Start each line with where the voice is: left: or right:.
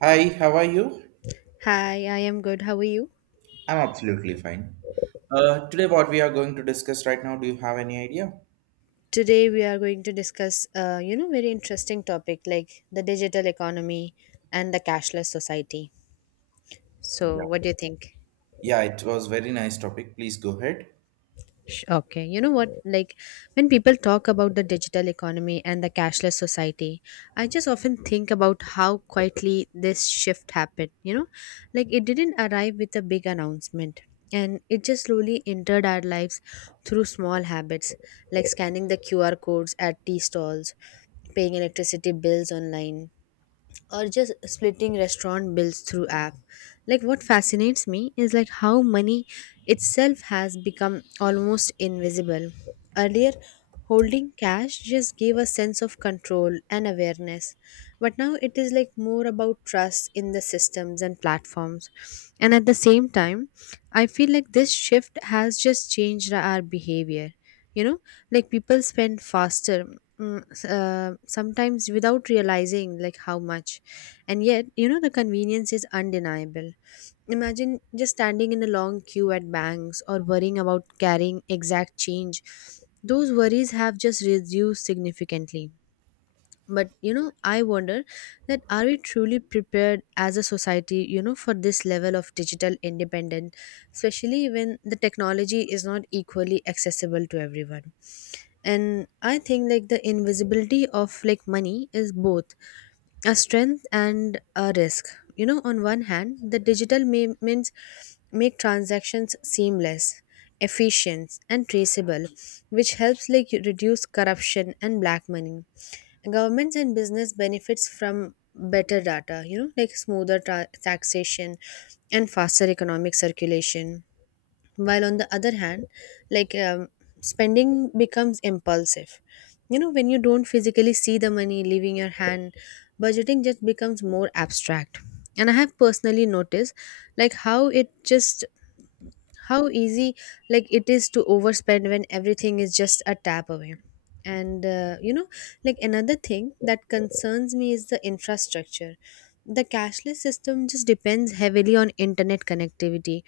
right: Hi, how are you?
left: Hi, I am good. How are you?
right: I'm absolutely fine. Today, what we are going to discuss right now, do you have any idea?
left: Today we are going to discuss, very interesting topic like the digital economy and the cashless society. So,
right: Yeah.
left: what do you think?
right: Yeah, it was very nice topic. Please go ahead.
left: Okay, you know what? Like when people talk about the digital economy and the cashless society, I just often think about how quietly this shift happened. You know, like it didn't arrive with a big announcement, and it just slowly entered our lives through small habits like scanning the QR codes at tea stalls, paying electricity bills online, or just splitting restaurant bills through app. Like what fascinates me is like how money itself has become almost invisible. Earlier, holding cash just gave a sense of control and awareness, but now it is like more about trust in the systems and platforms. And at the same time, I feel like this shift has just changed our behavior. You know, like people spend faster, sometimes without realizing like how much. And yet, you know, the convenience is undeniable. Imagine just standing in a long queue at banks or worrying about carrying exact change. Those worries have just reduced significantly. But, you know, I wonder that are we truly prepared as a society, you know, for this level of digital independence, especially when the technology is not equally accessible to everyone. And I think like the invisibility of like money is both a strength and a risk. You know, on one hand, the digital payments make transactions seamless, efficient, and traceable, which helps like reduce corruption and black money. Governments and business benefits from better data, you know, like smoother taxation and faster economic circulation. While on the other hand, like spending becomes impulsive. You know, when you don't physically see the money leaving your hand, budgeting just becomes more abstract. And I have personally noticed like how it just, how easy like it is to overspend when everything is just a tap away. And you know, like another thing that concerns me is the infrastructure. The cashless system just depends heavily on internet connectivity,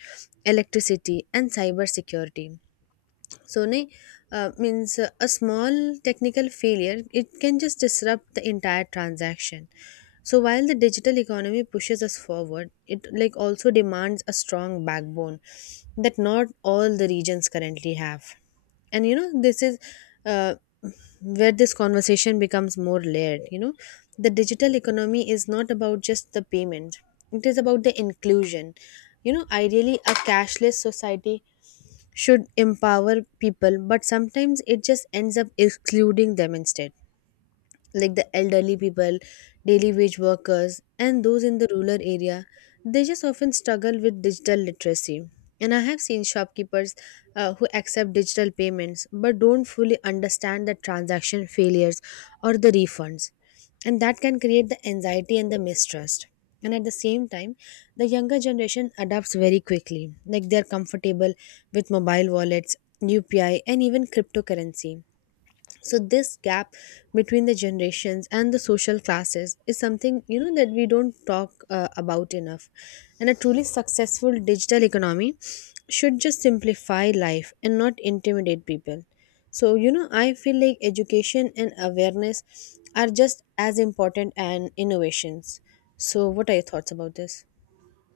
left: electricity, and cyber security. So nahi, means a small technical failure, it can just disrupt the entire transaction. So while the digital economy pushes us forward, it like also demands a strong backbone that not all the regions currently have. And you know, this is uh, where this conversation becomes more layered. You know, the digital economy is not about just the payment, it is about the inclusion. You know, ideally a cashless society should empower people, but sometimes it just ends up excluding them instead. Like the elderly people, daily wage workers, and those in the rural area, they just often struggle with digital literacy. And I have seen shopkeepers who accept digital payments but don't fully understand the transaction failures or the refunds. And that can create the anxiety and the mistrust. And at the same time, the younger generation adapts very quickly. Like they're comfortable with mobile wallets, UPI, and even cryptocurrency. So this gap between the generations and the social classes is something, you know, that we don't talk about enough. And a truly successful digital economy should just simplify life and not intimidate people. So you know, I feel like education and awareness are just as important and innovations. So what are your thoughts about this?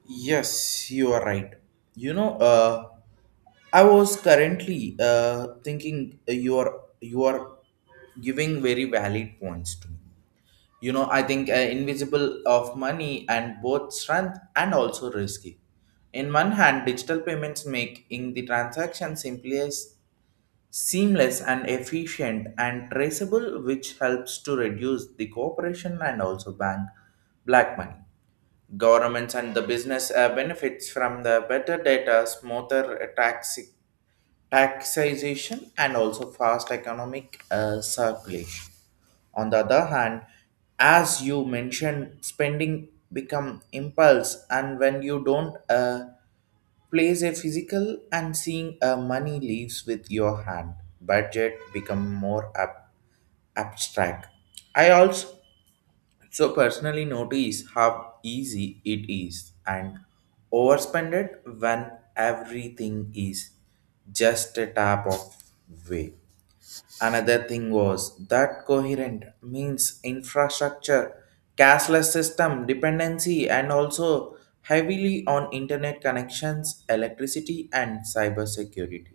right: Yes, you are right. You know, uh, I was currently thinking you are giving very valid points to me. You know, I think invisible of money and both strength and also risky. In one hand, digital payments making the transaction simpler, seamless and efficient and traceable, which helps to reduce the cooperation and also bank black money. Governments and the business benefits from the better data, smoother taxation, and also fast economic circulation. On the other hand, as you mentioned, spending become impulse, and when you don't place a physical and seeing a money leaves with your hand, budget become abstract. I also so personally notice how easy it is and overspend it when everything is just a tap of way. Another thing was that coherent means infrastructure, cashless system dependency, and also heavily on internet connections, electricity, and cybersecurity.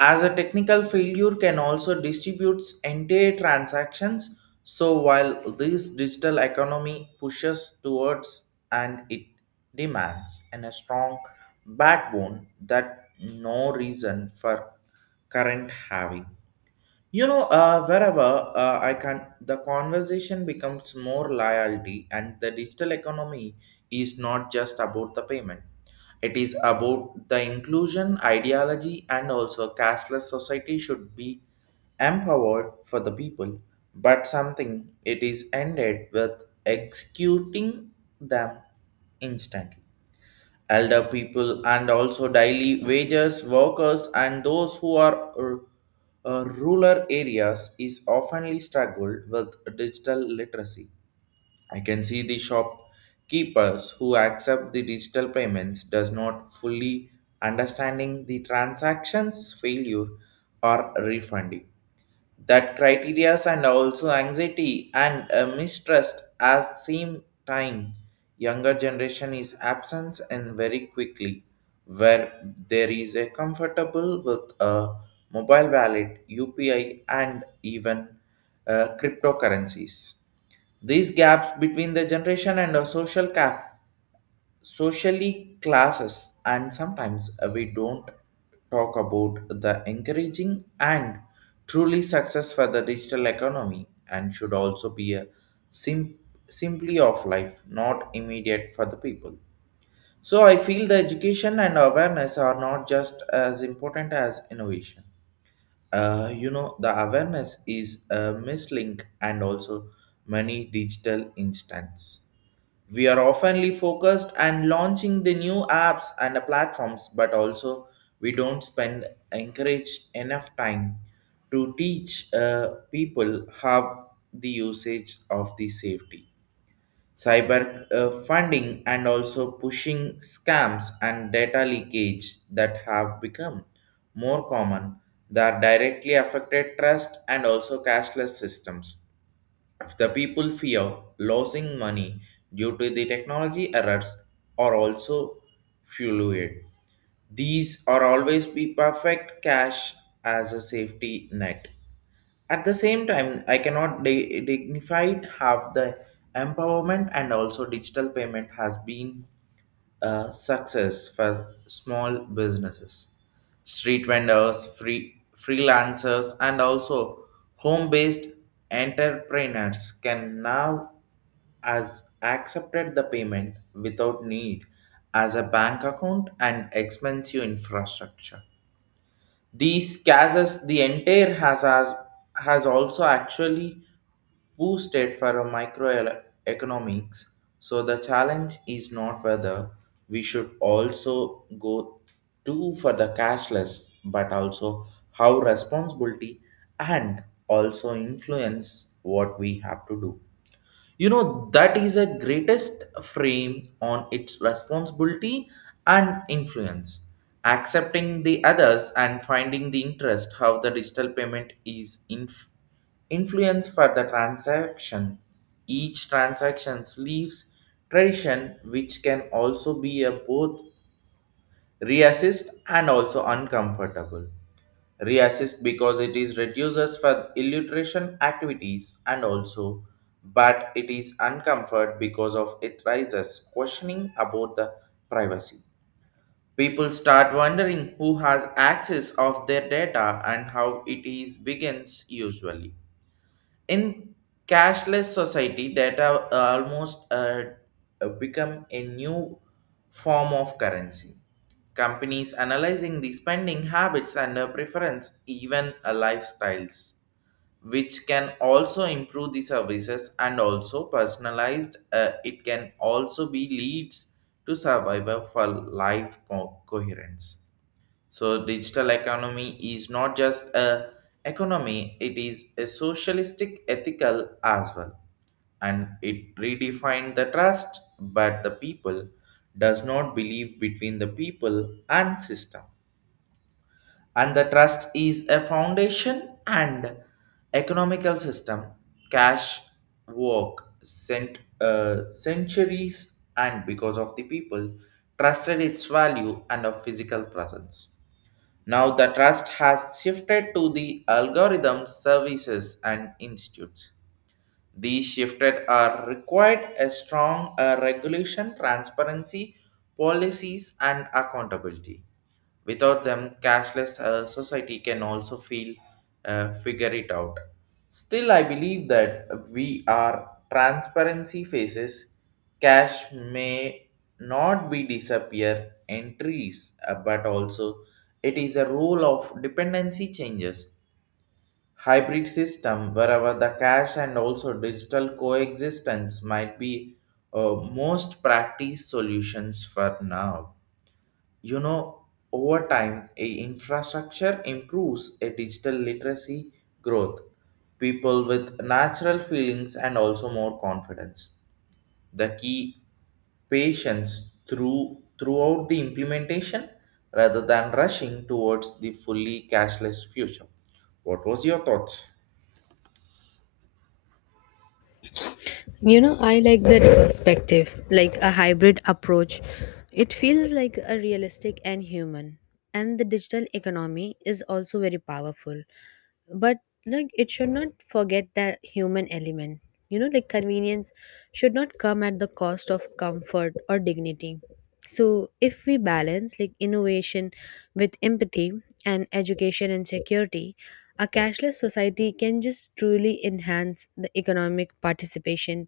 right: As a technical failure can also distributes entire transactions, so while this digital economy pushes towards and it demands and a strong backbone that no reason for current having. Wherever I can, the conversation becomes more loyalty, and the digital economy is not just about the payment. It is about the inclusion ideology, and also cashless society should be empowered for the people, but something it is ended with executing them instantly, elder people and also daily wages workers and those who are rural areas is oftenly struggled with digital literacy. I can see the shopkeepers who accept the digital payments does not fully understanding the transactions failure or refunding, that criterias and also anxiety and mistrust at same time. Younger generation is absence and very quickly where there is a comfortable with a mobile wallet, UPI, and even cryptocurrencies. These gaps between the generation and a social gap, socially classes, and sometimes we don't talk about the encouraging, and truly success for the digital economy and should also be a sim- simply of life not immediate for the people. So I feel the education and awareness are not just as important as innovation. You know, the awareness is a mislink, and also many digital instants we are oftenly focused and launching the new apps and the platforms, but also we don't spend encourage enough time to teach people how the usage of the safety, cyber funding, and also pushing scams and data leakage that have become more common, that directly affected trust and also cashless systems. If the people fear losing money due to the technology errors are also fueled. These are always be perfect cash as a safety net. At the same time, I cannot dignified have the empowerment, and also digital payment has been success for small businesses, street vendors, freelancers, and also home-based entrepreneurs can now as accepted the payment without need as a bank account and expensive infrastructure. These cases, the entire has also actually boosted for a microeconomics. So the challenge is not whether we should also go too for the cashless, but also how responsibility and also influence what we have to do. You know, that is a greatest frame on its responsibility and influence, accepting the others and finding the interest how the digital payment influence for the transaction. Each transaction leaves tradition, which can also be a both reassist and also uncomfortable. Reassist because it is reduces for illustration activities, and also but it is uncomfort because of it rises questioning about the privacy. People start wondering who has access of their data and how it is begins usually. In cashless society, data almost become a new form of currency. Companies analyzing the spending habits and preference, even lifestyles, which can also improve the services and also personalized, it can also be leads to survival for coherence. So digital economy is not just a economy, it is a socialistic ethical as well. And it redefined the trust, but the people does not believe between the people and system. And the trust is a foundation and economical system. Cash work sent centuries and because of the people trusted its value and of physical presence. Now the trust has shifted to the algorithms, services, and institutes. These shifted are required a strong regulation, transparency, policies, and accountability. Without them, cashless society can also feel figure it out. Still, I believe that we are transparency phases. Cash may not be disappear entries, but also it is a rule of dependency changes. Hybrid system wherever the cash and also digital coexistence might be most practice solutions for now. You know, over time a infrastructure improves, a digital literacy growth, people with natural feelings and also more confidence. The key patience through throughout the implementation rather than rushing towards the fully cashless future. What was your thoughts?
left: You know, I like that perspective, like a hybrid approach. It feels like a realistic and human. And the digital economy is also very powerful. But like it should not forget that human element. You know, like convenience should not come at the cost of comfort or dignity. So if we balance like innovation with empathy and education and security, a cashless society can just truly enhance the economic participation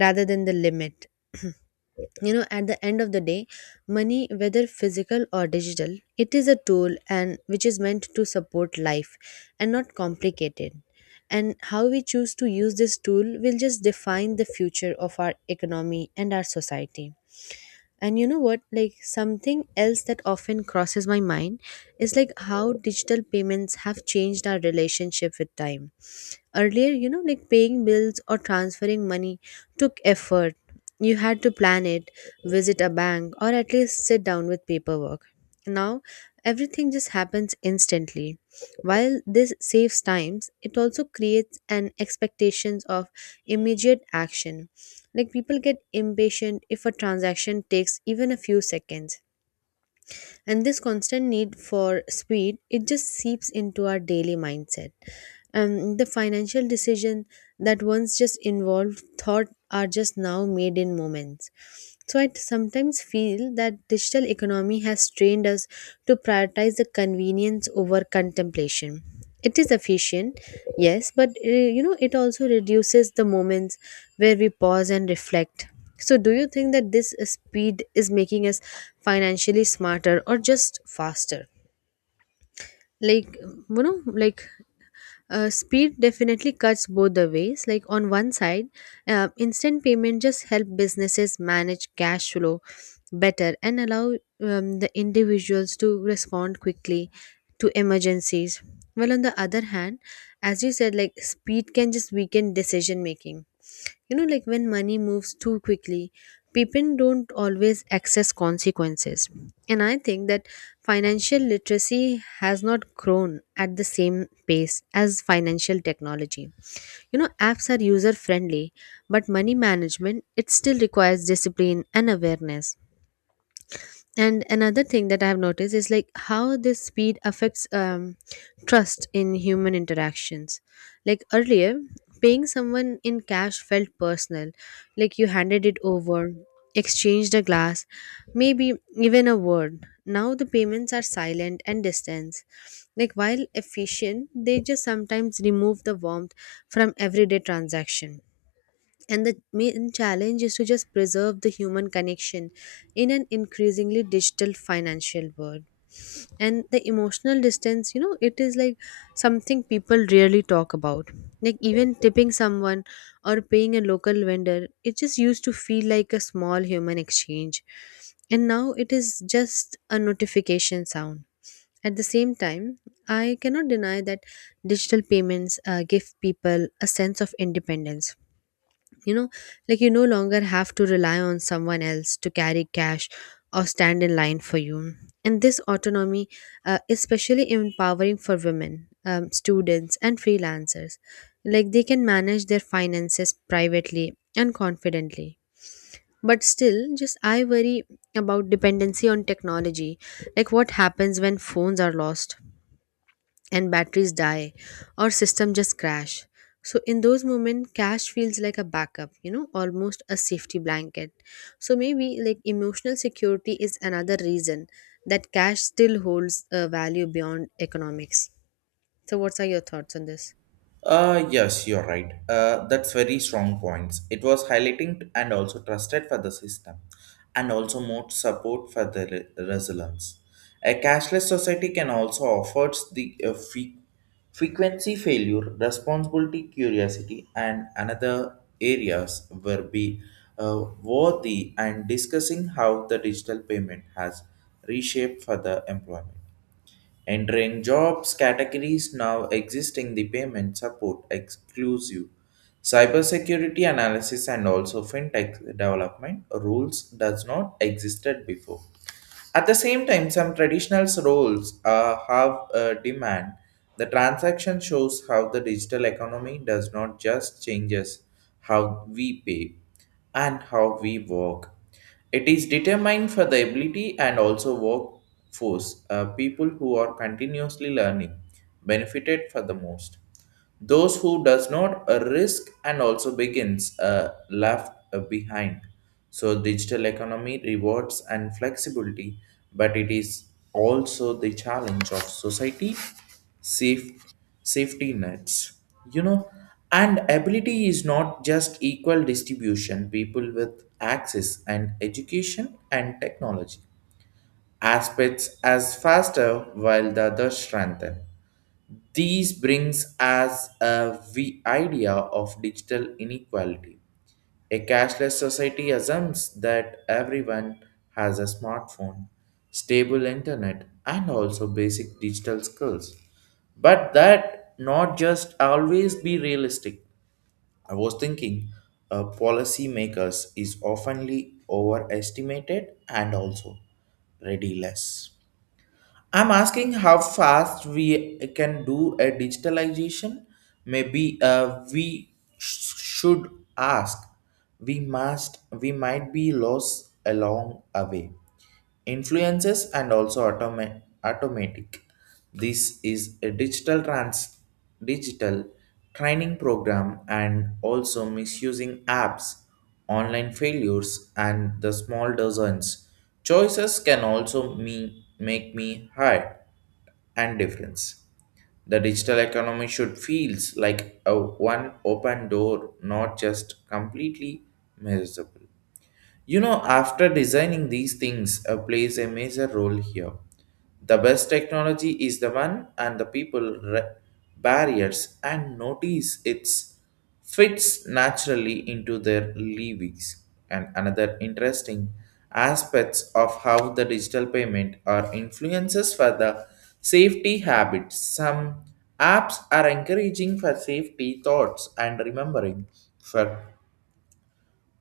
left: rather than the limit. You know, at the end of the day, money, whether physical or digital, it is a tool and which is meant to support life and not complicate it. And how we choose to use this tool will just define the future of our economy and our society. And you know what? Like something else that often crosses my mind is like how digital payments have changed our relationship with time. Earlier, you know, like paying bills or transferring money took effort. You had to plan it, visit a bank, or at least sit down with paperwork. Now, everything just happens instantly. While this saves times, it also creates an expectations of immediate action. Like people get impatient if a transaction takes even a few seconds, and this constant need for speed, it just seeps into our daily mindset. The financial decision that once just involved thought are just now made in moments. So I sometimes feel that digital economy has trained us to prioritize the convenience over contemplation. It is efficient, yes, but you know, it also reduces the moments where we pause and reflect. So do you think that this speed is making us financially smarter or just faster? like you know like Speed definitely cuts both the ways. Like on one side, instant payment just help businesses manage cash flow better and allow the individuals to respond quickly to emergencies. Well, on the other hand, as you said, like speed can just weaken decision making. You know, like when money moves too quickly, people don't always access consequences. And I think that financial literacy has not grown at the same pace as financial technology. You know, apps are user friendly, but money management, it still requires discipline and awareness. And another thing that I have noticed is like how this speed affects trust in human interactions. Like earlier, paying someone in cash felt personal. Like you handed it over, exchanged a glass, maybe even a word. Now the payments are silent and distance. Like while efficient, they just sometimes remove the warmth from everyday transaction. And the main challenge is to just preserve the human connection in an increasingly digital financial world. And the emotional distance, you know, it is like something people rarely talk about. Like even tipping someone or paying a local vendor, it just used to feel like a small human exchange. And now it is just a notification sound. At the same time, I cannot deny that digital payments give people a sense of independence. You know, like you no longer have to rely on someone else to carry cash or stand in line for you. And this autonomy is especially empowering for women, students, and freelancers. Like they can manage their finances privately and confidently. But still, just I worry about dependency on technology. Like what happens when phones are lost and batteries die or system just crash? So in those moments, cash feels like a backup, you know, almost a safety blanket. So maybe like emotional security is another reason that cash still holds a value beyond economics. So what are your thoughts on this?
right: Yes, you're right. That's very strong points. It was highlighting and also trusted for the system, and also more support for the resilience. A cashless society can also offer the frequency failure, responsibility, curiosity, and another areas will be worthy and discussing how the digital payment has reshaped for the employment. Entering jobs categories now existing the payment support exclusive cybersecurity analysis and also fintech development rules does not existed before. At the same time, some traditional roles have a demand. The transaction shows how the digital economy does not just changes how we pay and how we work. It is determined for the ability and also workforce, people who are continuously learning, benefited for the most. Those who does not risk and also begins left behind. So digital economy rewards and flexibility, but it is also the challenge of society safe safety nets. You know, and ability is not just equal distribution. People with access and education and technology aspects as faster while the other strengthen. These brings us a idea of digital inequality. A cashless society assumes that everyone has a smartphone, stable internet, and also basic digital skills. But that not just always be realistic. I was thinking policymakers is oftenly overestimated and also ready less. I'm asking how fast we can do a digitalization. Maybe we should ask. We must. We might be lost along a way influences and also automatic. This is a digital trans digital training program and also misusing apps, online failures, and the small dozens choices can also me make me hard and difference. The digital economy should feels like a one open door, not just completely miserable. You know, after designing these things plays a major role here. The best technology is the one and the people barriers and notice it's fits naturally into their livings. And another interesting aspects of how the digital payment are influences for the safety habits. Some apps are encouraging for safety thoughts and remembering for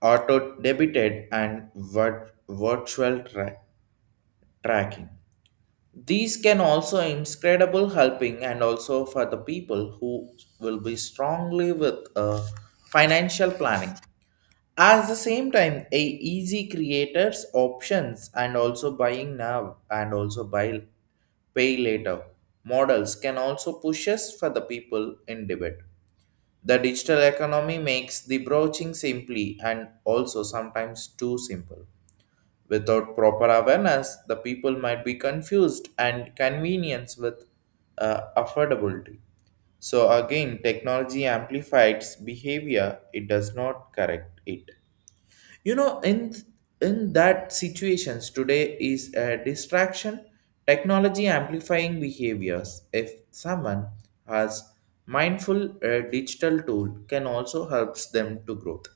right: auto debited and virtual tracking. These can also incredible helping and also for the people who will be strongly with financial planning. At the same time, a easy creators options and also buying now and also buy pay later models can also push us for the people in debit. The digital economy makes the broaching simply and also sometimes too simple. Without proper awareness, the people might be confused and convenience with affordability. So again, technology amplifies behavior, it does not correct it. In in that situations today is a distraction, technology amplifying behaviors. If someone has mindful digital tool can also helps them to growth.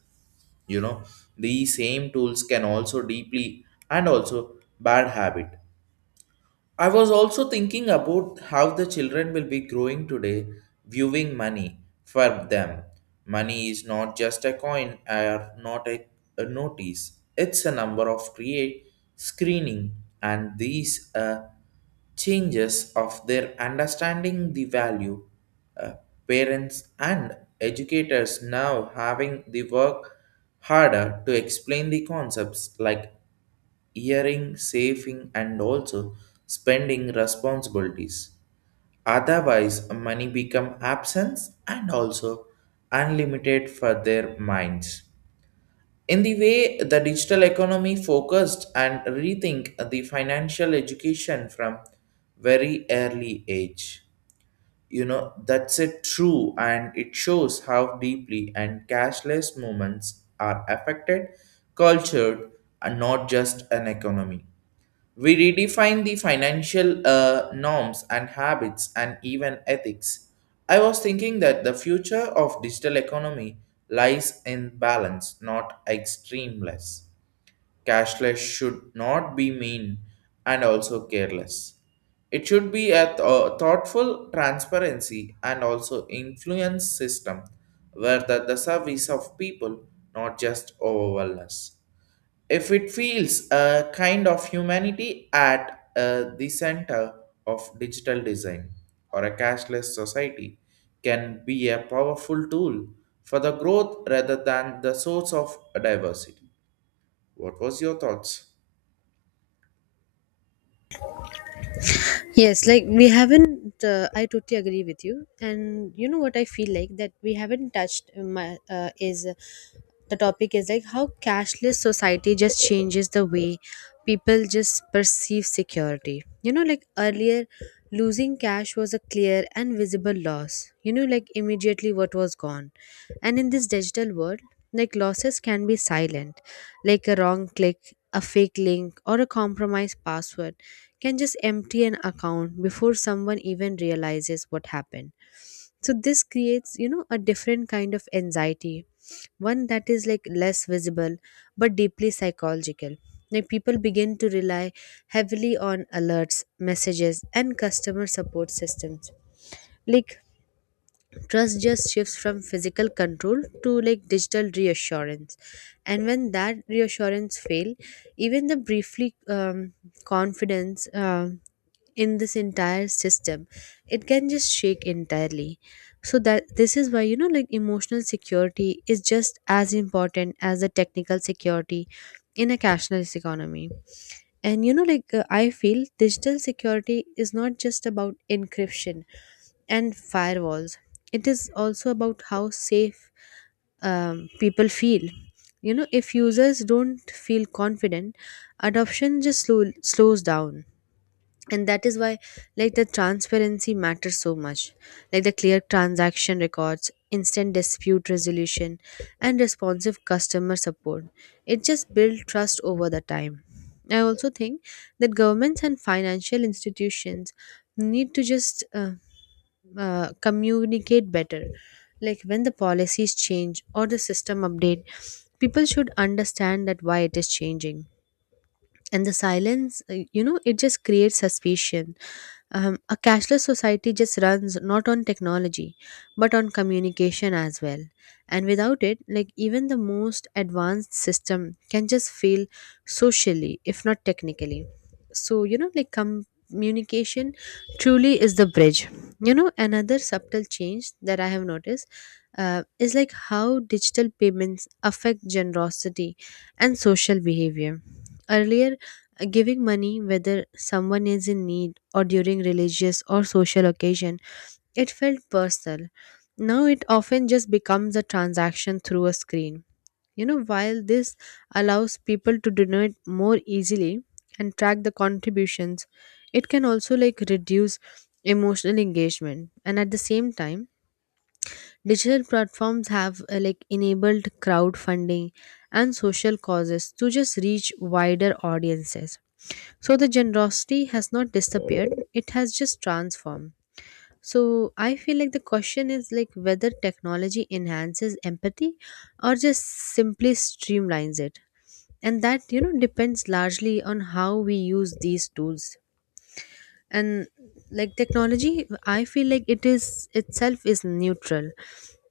right: You know, these same tools can also deeply and also bad habit. I was also thinking about how the children will be growing today, viewing money for them. Money is not just a coin or not a notice. It's a number of create screening, and these changes of their understanding the value. Uh, parents and educators now having the work harder to explain the concepts like earning, saving, and also spending responsibilities. Otherwise, money become absence and also unlimited for their minds. In the way the digital economy focused and rethink the financial education from very early age. You know, that's it true and it shows how deeply and cashless movements are affected, cultured, and not just an economy. We redefine the financial norms and habits and even ethics. I was thinking that the future of digital economy lies in balance, not extremeless. Cashless should not be mean and also careless. It should be a thoughtful transparency and also influence system where the service of people not just overwhelm us if it feels a kind of humanity at the center of digital design or a cashless society can be a powerful tool for the growth rather than the source of diversity. What was your thoughts?
left: Yes, like we haven't. I totally agree with you, and you know what, I feel like that we haven't touched. My is The topic is like how cashless society just changes the way people just perceive security. You know, like earlier, losing cash was a clear and visible loss. You know, like immediately what was gone, and in this digital world, like losses can be silent, like a wrong click, a fake link, or a compromised password can just empty an account before someone even realizes what happened. So this creates, you know, a different kind of anxiety, one that is like less visible but deeply psychological. Like people begin to rely heavily on alerts, messages, and customer support systems. Like trust just shifts from physical control to like digital reassurance. And when that reassurance fail, even the briefly, um, confidence in this entire system, it can just shake entirely. So that this is why, you know, like emotional security is just as important as the technical security in a cashless economy. And you know, like I feel digital security is not just about encryption and firewalls. It is also about how safe people feel. You know, if users don't feel confident, adoption just slows down. And that is why like the transparency matters so much. Like the clear transaction records, instant dispute resolution, and responsive customer support, it just builds trust over the time. I also think that governments and financial institutions need to just communicate better. Like when the policies change or the system update, people should understand that why it is changing. And the silence, you know, it just creates suspicion. A cashless society just runs not on technology but on communication as well. And without it, like even the most advanced system can just fail socially if not technically. So you know, like communication truly is the bridge. You know, another subtle change that I have noticed is like how digital payments affect generosity and social behavior. Earlier, giving money, whether someone is in need or during religious or social occasion, it felt personal. Now it often just becomes a transaction through a screen. You know, while this allows people to donate more easily and track the contributions, it can also like reduce emotional engagement. And at the same time, digital platforms have like enabled crowdfunding and social causes to just reach wider audiences. So the generosity has not disappeared, it has just transformed. So I feel like the question is like whether technology enhances empathy or just simply streamlines it. And that, you know, depends largely on how we use these tools. And like technology, I feel like it is itself is neutral.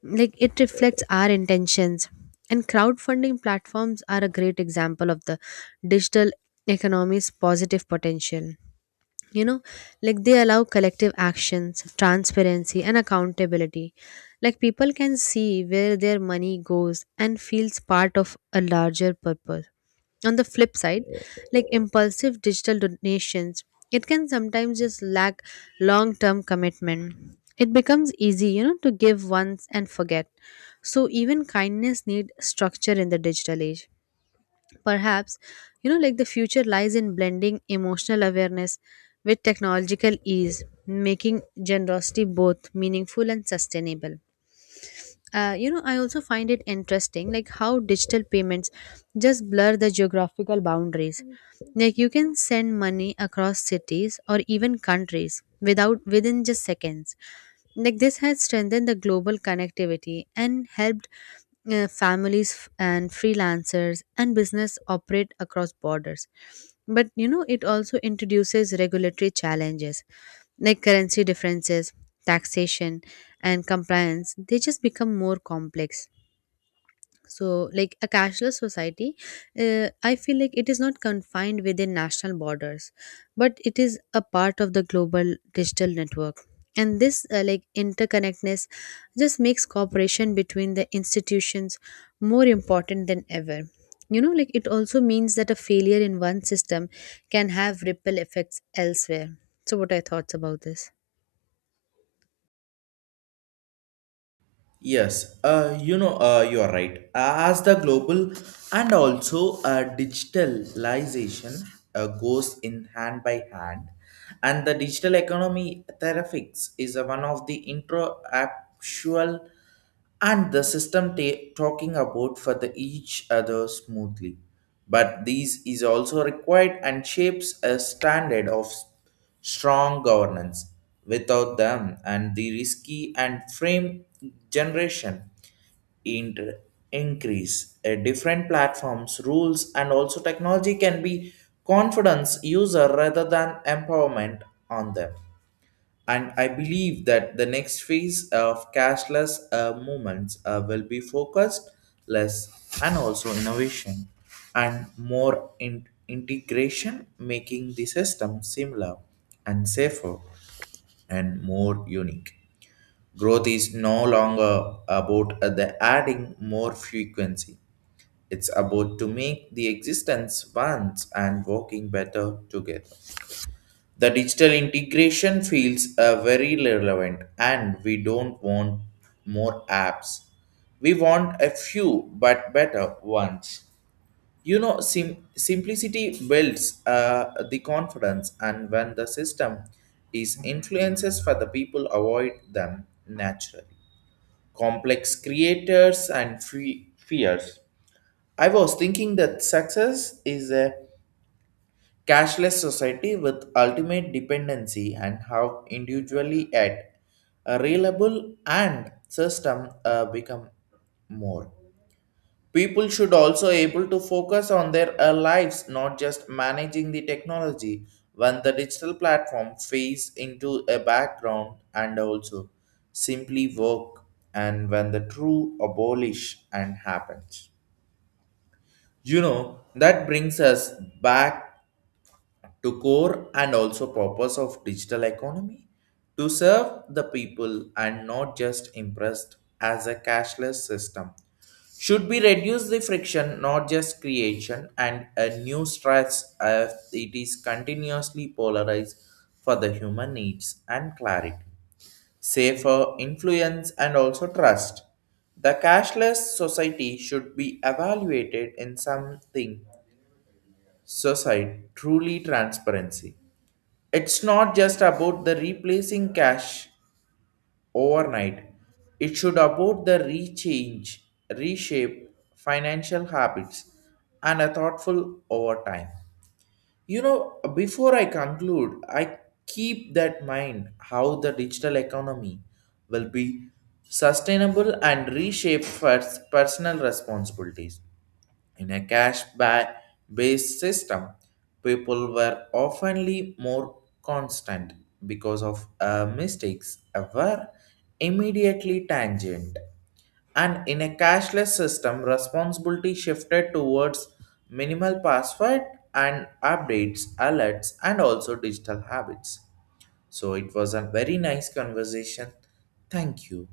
left: Like it reflects our intentions. And crowdfunding platforms are a great example of the digital economy's positive potential. You know, like they allow collective actions, transparency, and accountability. Like people can see where their money goes and feels part of a larger purpose. On the flip side, like impulsive digital donations, it can sometimes just lack long term commitment. It becomes easy, you know, to give once and forget. So even kindness need structure in the digital age. Perhaps, you know, like the future lies in blending emotional awareness with technological ease, making generosity both meaningful and sustainable. You know, I also find it interesting, like how digital payments just blur the geographical boundaries. Like you can send money across cities or even countries without within just seconds. Like this has strengthened the global connectivity and helped families and freelancers and business operate across borders. But you know, it also introduces regulatory challenges, like currency differences, taxation, and compliance, they just become more complex. So like a cashless society, I feel like it is not confined within national borders, but it is a part of the global digital network. And this like interconnectedness just makes cooperation between the institutions more important than ever. You know, like it also means that a failure in one system can have ripple effects elsewhere. So what are your thoughts about this?
right: Yes, you are right. As the global and also digitalization goes in hand by hand, and the digital economy therapeutics is one of the intro actual and the system talking about for the each other smoothly, but these is also required and shapes a standard of strong governance. Without them and the risky and frame generation, inter- increase a different platforms rules and also technology can be confidence user rather than empowerment on them. And I believe that the next phase of cashless movements will be focused less and also innovation and more integration, making the system similar and safer and more unique. Growth is no longer about the adding more frequency. It's about to make the existence once and working better together. The digital integration feels very relevant, and we don't want more apps. We want a few but better ones. You know, simplicity builds the confidence, and when the system is influences for the people, avoid them naturally. Complex creators and free fears. I was thinking that success is a cashless society with ultimate dependency and how individually at a reliable and system become more. People should also able to focus on their lives, not just managing the technology when the digital platform fades into a background and also simply work, and when the true abolish and happens. You know, that brings us back to core and also purpose of digital economy to serve the people and not just impressed as a cashless system should be reduce the friction, not just creation and a new stress as it is continuously polarized for the human needs and clarity, safer influence and also trust. The cashless society should be evaluated in something society truly transparency. It's not just about the replacing cash overnight. It should about the rechange, reshape financial habits and a thoughtful over time. You know, before I conclude, I keep that mind how the digital economy will be sustainable and reshape first personal responsibilities. In a based system, people were oftenly more constant because of mistakes were immediately tangent. And in a cashless system, responsibility shifted towards minimal password and updates, alerts, and also digital habits. So it was a very nice conversation. Thank you.